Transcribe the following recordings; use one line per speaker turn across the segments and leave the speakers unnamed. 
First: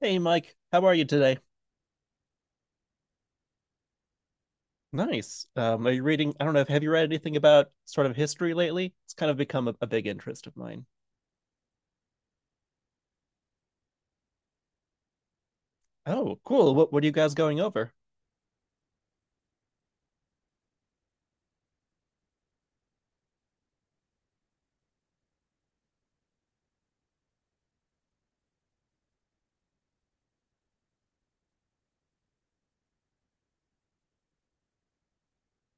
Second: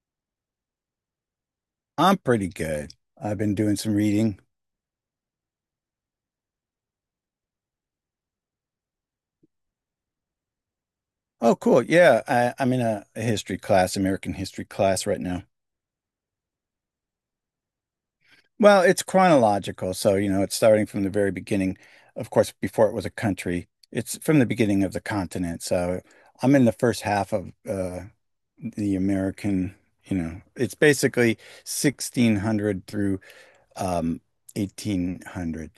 Hey, Mike, how are you today?
I'm pretty good. I've been doing some reading.
Nice. Are you reading? I don't know. Have you read anything about sort of history lately? It's kind of become a big interest of mine.
Oh, cool. Yeah, I'm in a history class, American history class right now.
Oh, cool. What are you guys going over?
Well, it's chronological, so you know, it's starting from the very beginning. Of course, before it was a country, it's from the beginning of the continent. So I'm in the first half of the American, you know, it's basically 1600 through um, 1800.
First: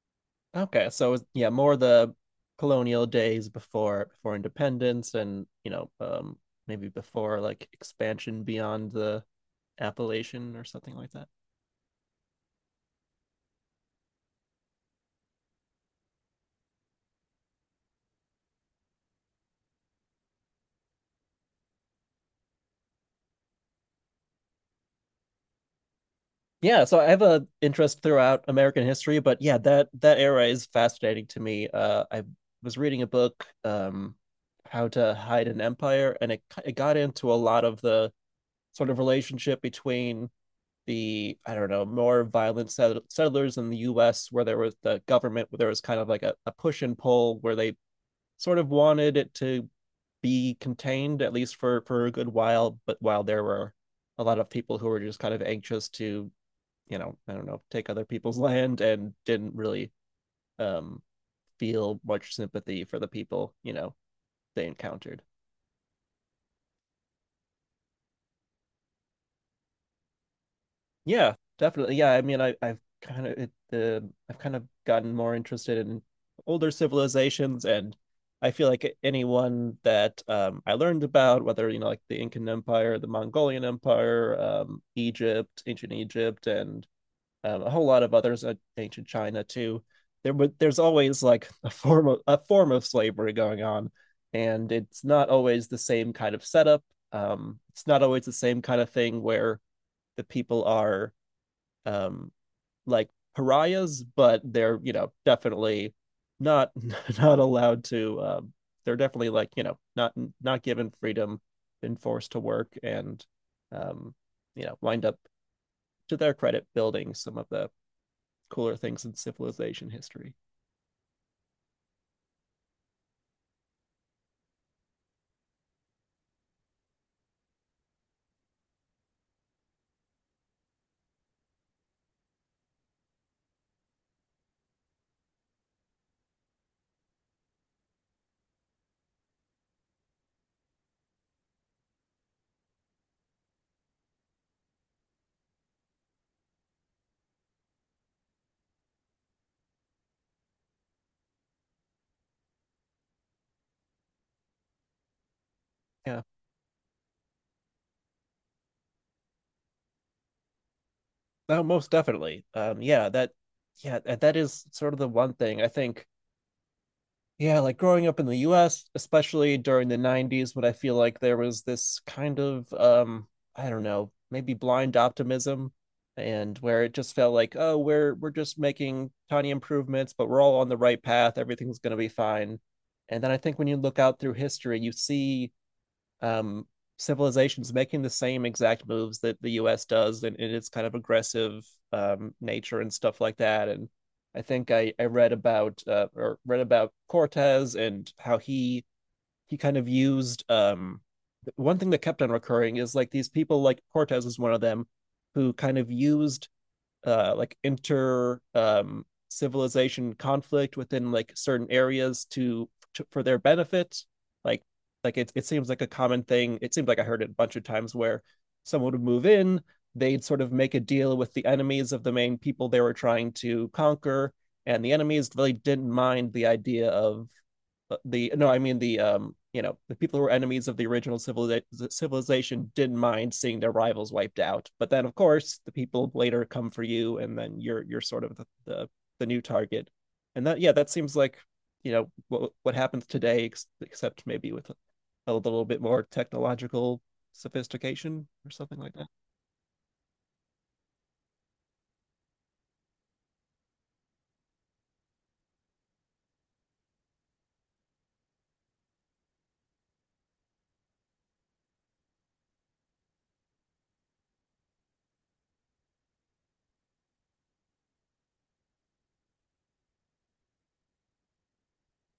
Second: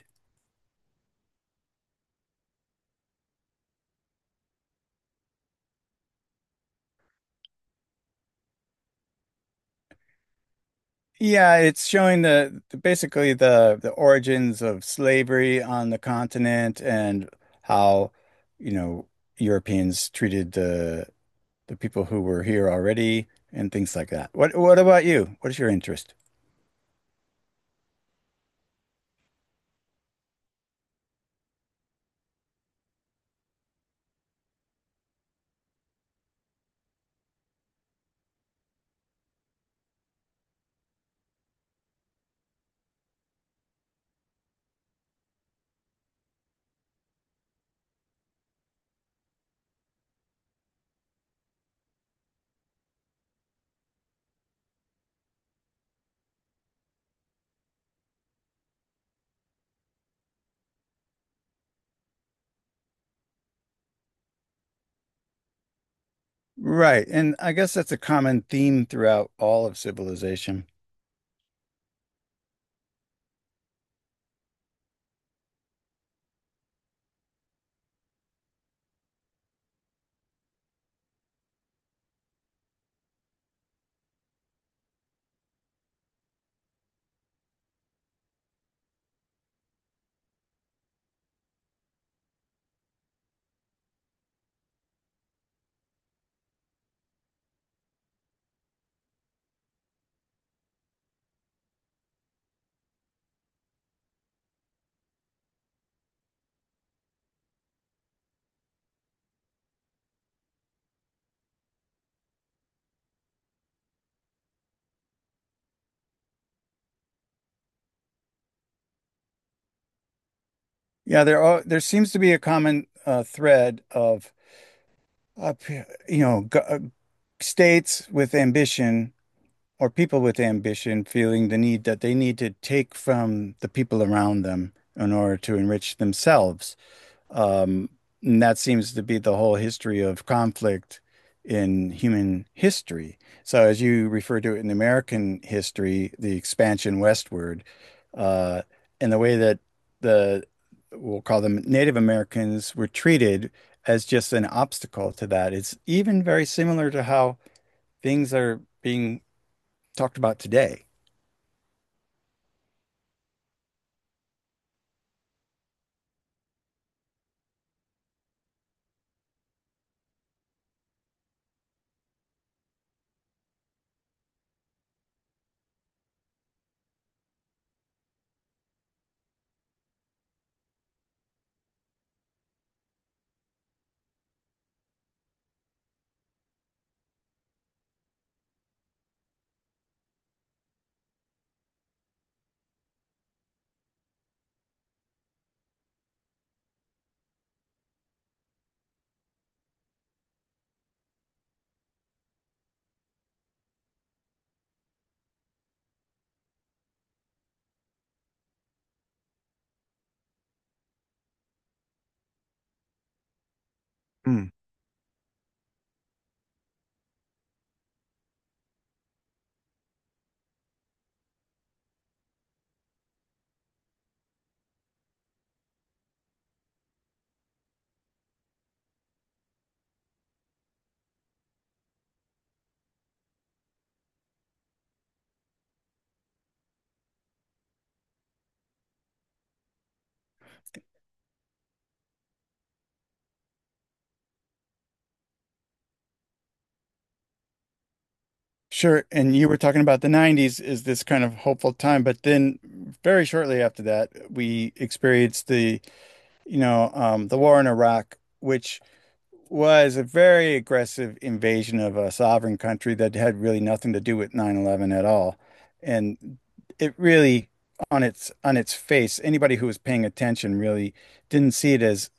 Okay, so yeah, more the colonial days before independence, and you know, maybe before like expansion beyond the Appalachian or something like that.
Yeah, it's showing basically the origins of slavery on the continent and how, you know, Europeans treated the people who were here already and things like that. What about you? What is your interest?
Yeah, so I have a interest throughout American history, but yeah, that era is fascinating to me. I was reading a book, How to Hide an Empire, and it got into a lot of the sort of relationship between the, I don't know, more violent settlers in the U.S., where there was the government, where there was kind of like a push and pull, where they sort of wanted it to be contained at least for a good while, but while there were a lot of people who were just kind of anxious to I don't know, take other people's land, and didn't really um feel much sympathy for the people they encountered.
Right, and I guess that's a common theme throughout all of civilization.
Yeah, definitely. Yeah, I mean, I've kind of gotten more interested in older civilizations. And I feel like anyone that I learned about, whether you know like the Incan Empire, the Mongolian Empire, Egypt, ancient Egypt, and a whole lot of others in ancient China too. But there's always like a form of slavery going on, and it's not always the same kind of setup. It's not always the same kind of thing where the people are um, like pariahs, but they're you know definitely not not allowed to. They're definitely like you know not given freedom, been forced to work, and um, you know wind up, to their credit, building some of the cooler things in civilization history.
Yeah, there seems to be a common thread of up, you know, states with ambition or people with ambition feeling the need that they need to take from the people around them in order to enrich themselves. Um, and that seems to be the whole history of conflict in human history. So, as you refer to it in American history, the expansion westward, uh, and the way that the we'll call them Native Americans were treated as just an obstacle to that. It's
Yeah.
even very similar to how things are being talked about today.
No, most definitely. Yeah, yeah, that is sort of the one thing I think. Yeah, like growing up in the U.S., especially during the '90s, when I feel like there was this kind of, I don't know, maybe blind optimism, and where it just felt like, oh, we're just making tiny improvements, but we're all on the right path. Everything's going to be fine. And then I think when you look out through history, you see um, civilizations making the same exact moves that the U.S. does in its kind of aggressive nature and stuff like that. And I think I read about or read about Cortez, and how he kind of used one thing that kept on recurring is like these people like Cortez is one of them, who kind of used like inter civilization conflict within like certain areas to for their benefit.
Mm.
Like it seems like a common thing. It seems like I heard it a bunch of times where someone would move in, they'd sort of make a deal with the enemies of the main people they were trying to conquer, and the enemies really didn't mind the idea of the no, I mean the you know, the people who were enemies of the original civilization didn't mind seeing their rivals wiped out. But then, of course, the people later come for you, and then you're sort of the new target. And that Yeah, that seems like you know what happens today, except maybe with a little bit more technological sophistication or something like that.
Sure. And you were talking about the 90s is this kind of hopeful time, but then very shortly after that, we experienced the the war in Iraq, which was a very aggressive invasion of a sovereign country that had really nothing to do with 9/11 at all. And it really, on its face, anybody who was paying attention really didn't see it as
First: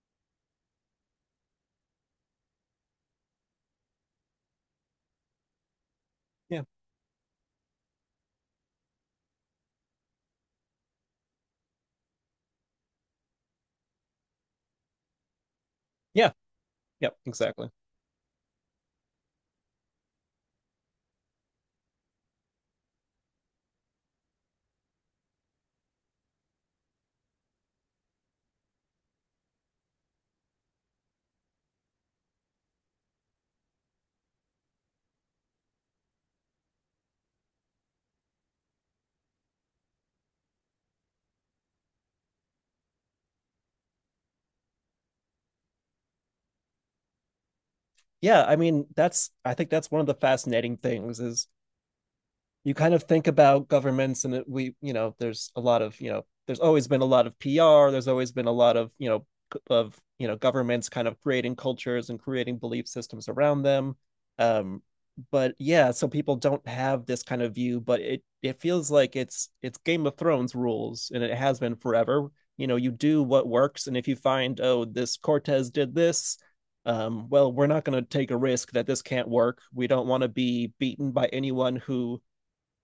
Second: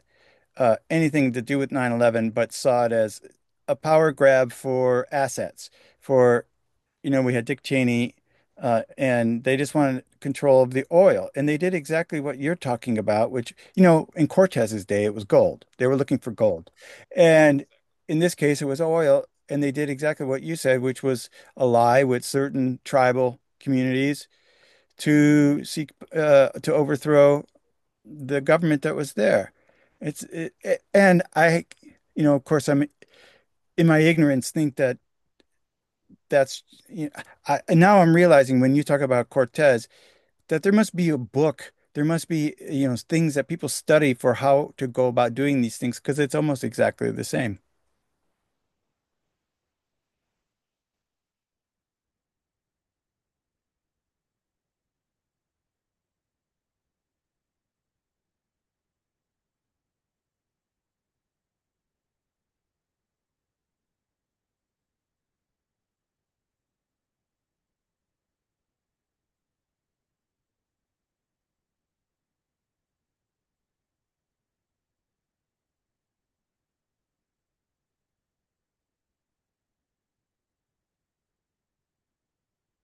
anything to do with 9/11, but saw it as a power grab for assets, for
Yeah.
you know, we had Dick Cheney, and they just wanted control of the oil. And they did exactly what you're talking about, which, you know, in Cortez's day, it was gold. They were looking for
Yeah.
gold.
Yeah,
And
exactly.
in this case, it was oil. And they did exactly what you said, which was ally with certain tribal communities to seek to overthrow the government that was there. It's it, it- and I, you know, of course, I'm in my ignorance think that that's you know, I'm realizing when you talk about Cortez that there must be a book, there must be you know things that people study for how to go about doing these things because it's almost exactly the same.
Yeah. I mean, that's I think that's one of the fascinating things is you kind of think about governments, and we you know there's a lot of you know there's always been a lot of PR, there's always been a lot of you know, governments kind of creating cultures and creating belief systems around them. um but yeah, so people don't have this kind of view, but it feels like it's Game of Thrones rules, and it has been forever. You know, you do what works, and if you find, oh, this Cortez did this, well, we're not going to take a risk that this can't work. We don't want to be beaten by anyone who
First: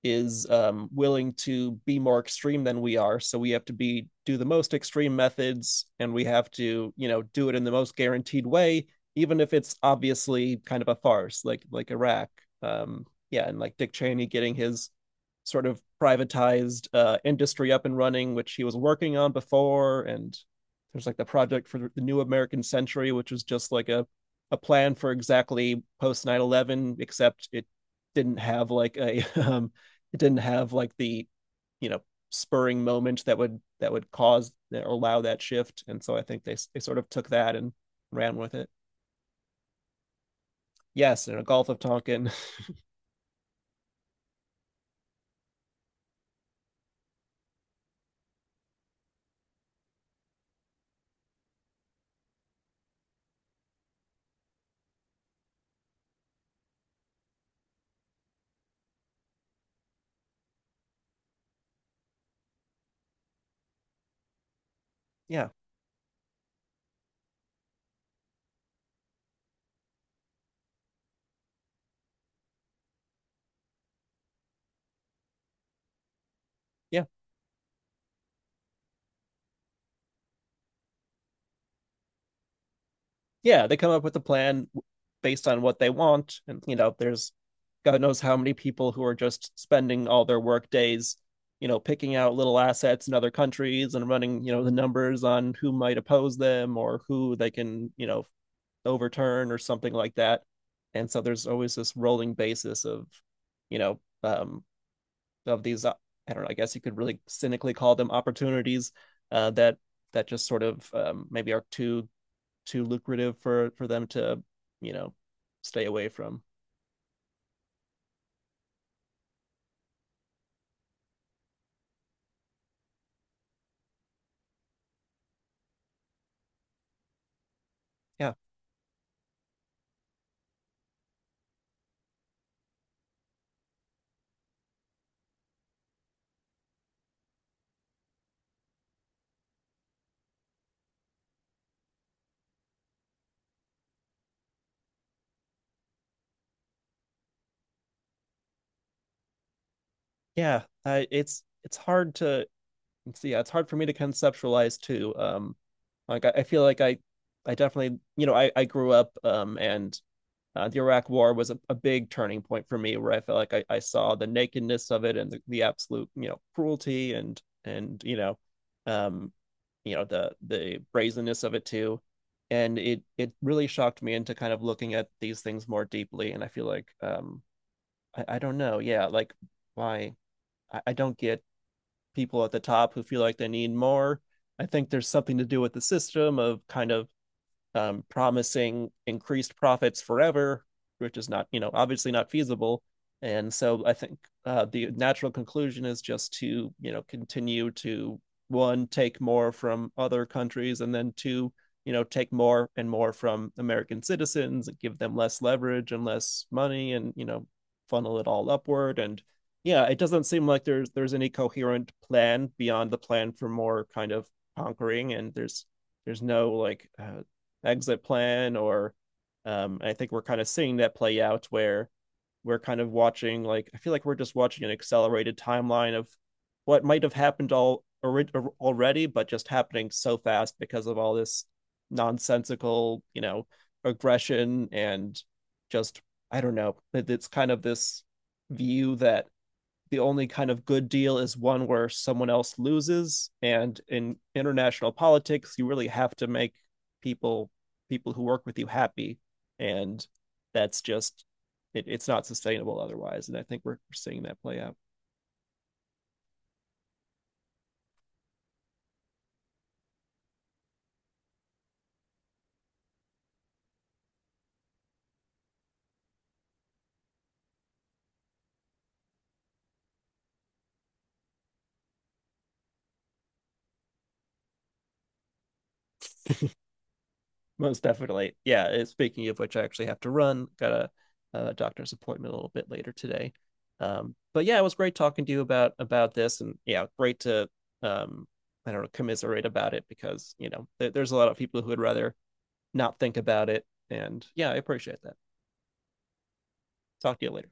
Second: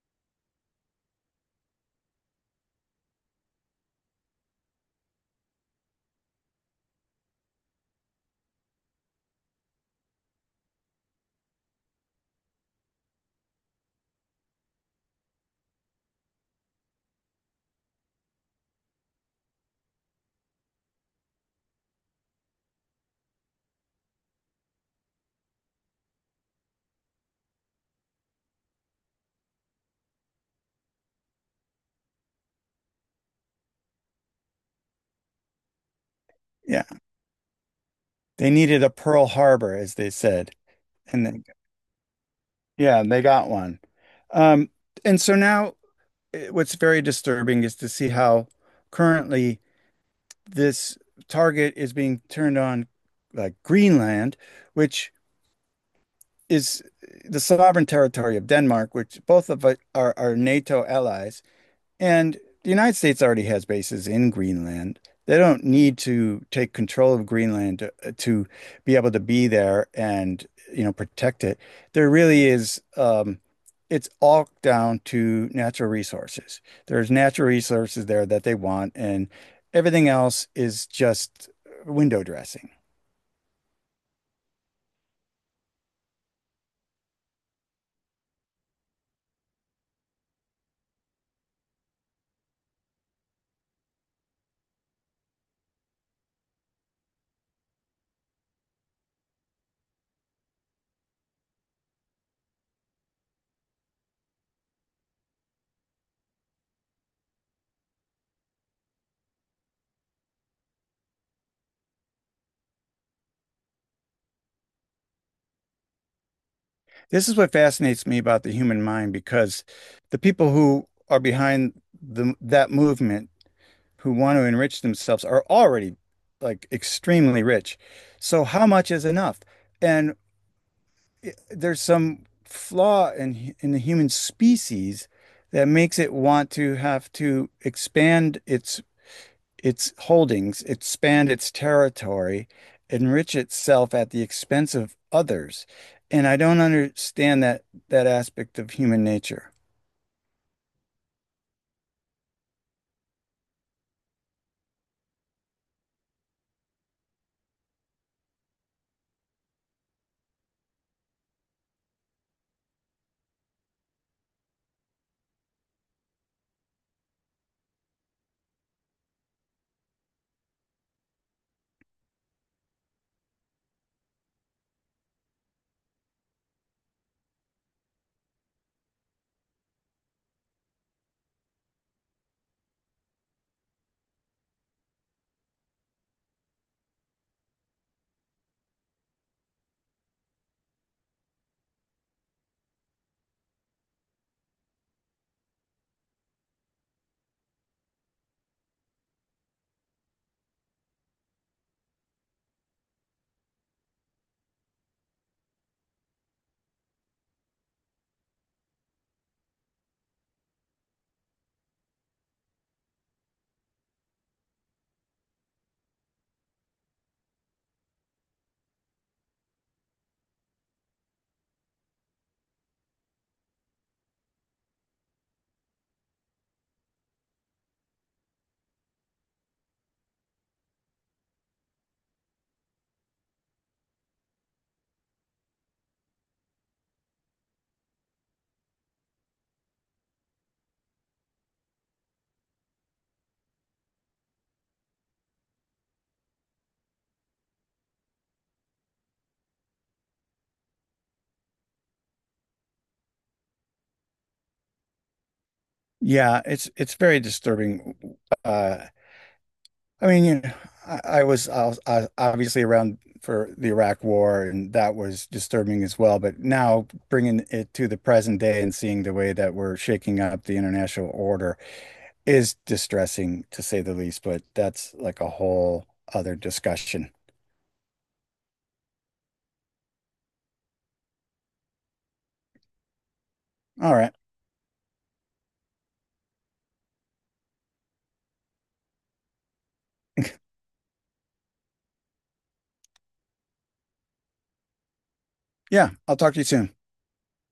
is willing to be more extreme than we are. So we have to be do the most extreme methods, and we have to you know do it in the most guaranteed way, even if it's obviously kind of a farce, like Iraq. Um, yeah, and like Dick Cheney getting his sort of privatized industry up and running, which he was working on before, and there's like the project for the new American century, which was just like a plan for exactly post 9/11, except it didn't have like a it didn't have like the you know spurring moment that would cause or allow that shift. And so I think they
Yeah,
sort of took that and ran
they
with it.
needed a Pearl Harbor, as they said, and
Yes, in a
then
gulf of tonkin.
yeah, they got one. Um, and so now what's very disturbing is to see how currently this target is being turned on like Greenland, which is the sovereign territory of Denmark, which both of us are NATO allies. And the United States already has bases in Greenland. They
Yeah.
don't need to take control of Greenland to be able to be there and, you know, protect it. There really is, it's all down to natural resources.
Yeah.
There's natural resources there that they want, and everything else is just window dressing.
Yeah, they come up with a plan based on what they want, and you know there's god knows how many people who are just spending all their work days you know picking out little assets in other countries and running you know the numbers on who might oppose them, or who they can you know overturn or something like that. And so there's always this rolling basis of, you know, of these, I don't know, I guess you could really cynically call them opportunities, uh, that that just sort of maybe are too lucrative for them to, you know, stay away from.
This is what fascinates me about the human mind because the people who are behind that movement who want to enrich themselves are already like extremely rich.
Yeah,
So how much is enough? And there's some flaw in the human species that makes it want to have to expand its holdings, expand its territory, enrich itself at the expense of others. And I don't understand that that aspect of human nature.
yeah, I, it's hard to see. Yeah, it's hard for me to conceptualize too. Like I feel like I definitely, you know, I grew up and the Iraq War was a big turning point for me, where I felt like I saw the nakedness of it, and absolute, you know, cruelty, and you know, um, you know, the brazenness of it too, and it really shocked me into kind of looking at these things more deeply. And I feel like I don't know, yeah, like why I don't get people at the top who feel like they need more. I think there's something to do with the system of kind of promising increased profits forever, which is not, you know, obviously not feasible. And so I think the natural conclusion is just to, you know, continue to one, take more from other countries, and then two, you know, take more and more from American citizens, and give them less leverage and less money, and, you know, funnel it all upward. And yeah, it doesn't seem like there's any coherent plan beyond the plan for more kind of conquering. And there's no like exit plan or I think we're kind of seeing that play out, where we're kind of watching, like I feel like we're just watching an accelerated timeline of what might have happened all already, but just happening so fast because of all this nonsensical, you know, aggression, and just I don't know. It's kind of this view that the only kind of good deal is one where someone else loses, and in international politics you really have to make people people who work with you happy, and that's just it, it's not sustainable otherwise, and I think we're seeing that play out.
Yeah, it's very disturbing uh I mean, you know, I was obviously around for the Iraq War, and that was disturbing as well. But now bringing it to the present day and seeing the way that we're shaking up the international order is distressing to say the least. But that's like a whole other discussion.
Most definitely. Yeah, speaking of which, I actually have to run, got a doctor's appointment a little bit later today.
All right.
But yeah, it was great talking to you about this, and yeah, great to um, I don't know, commiserate about it, because you know there's a lot of people who would rather not think about it. And yeah, I appreciate that.
Yeah, I'll talk to you soon.
Talk to you later.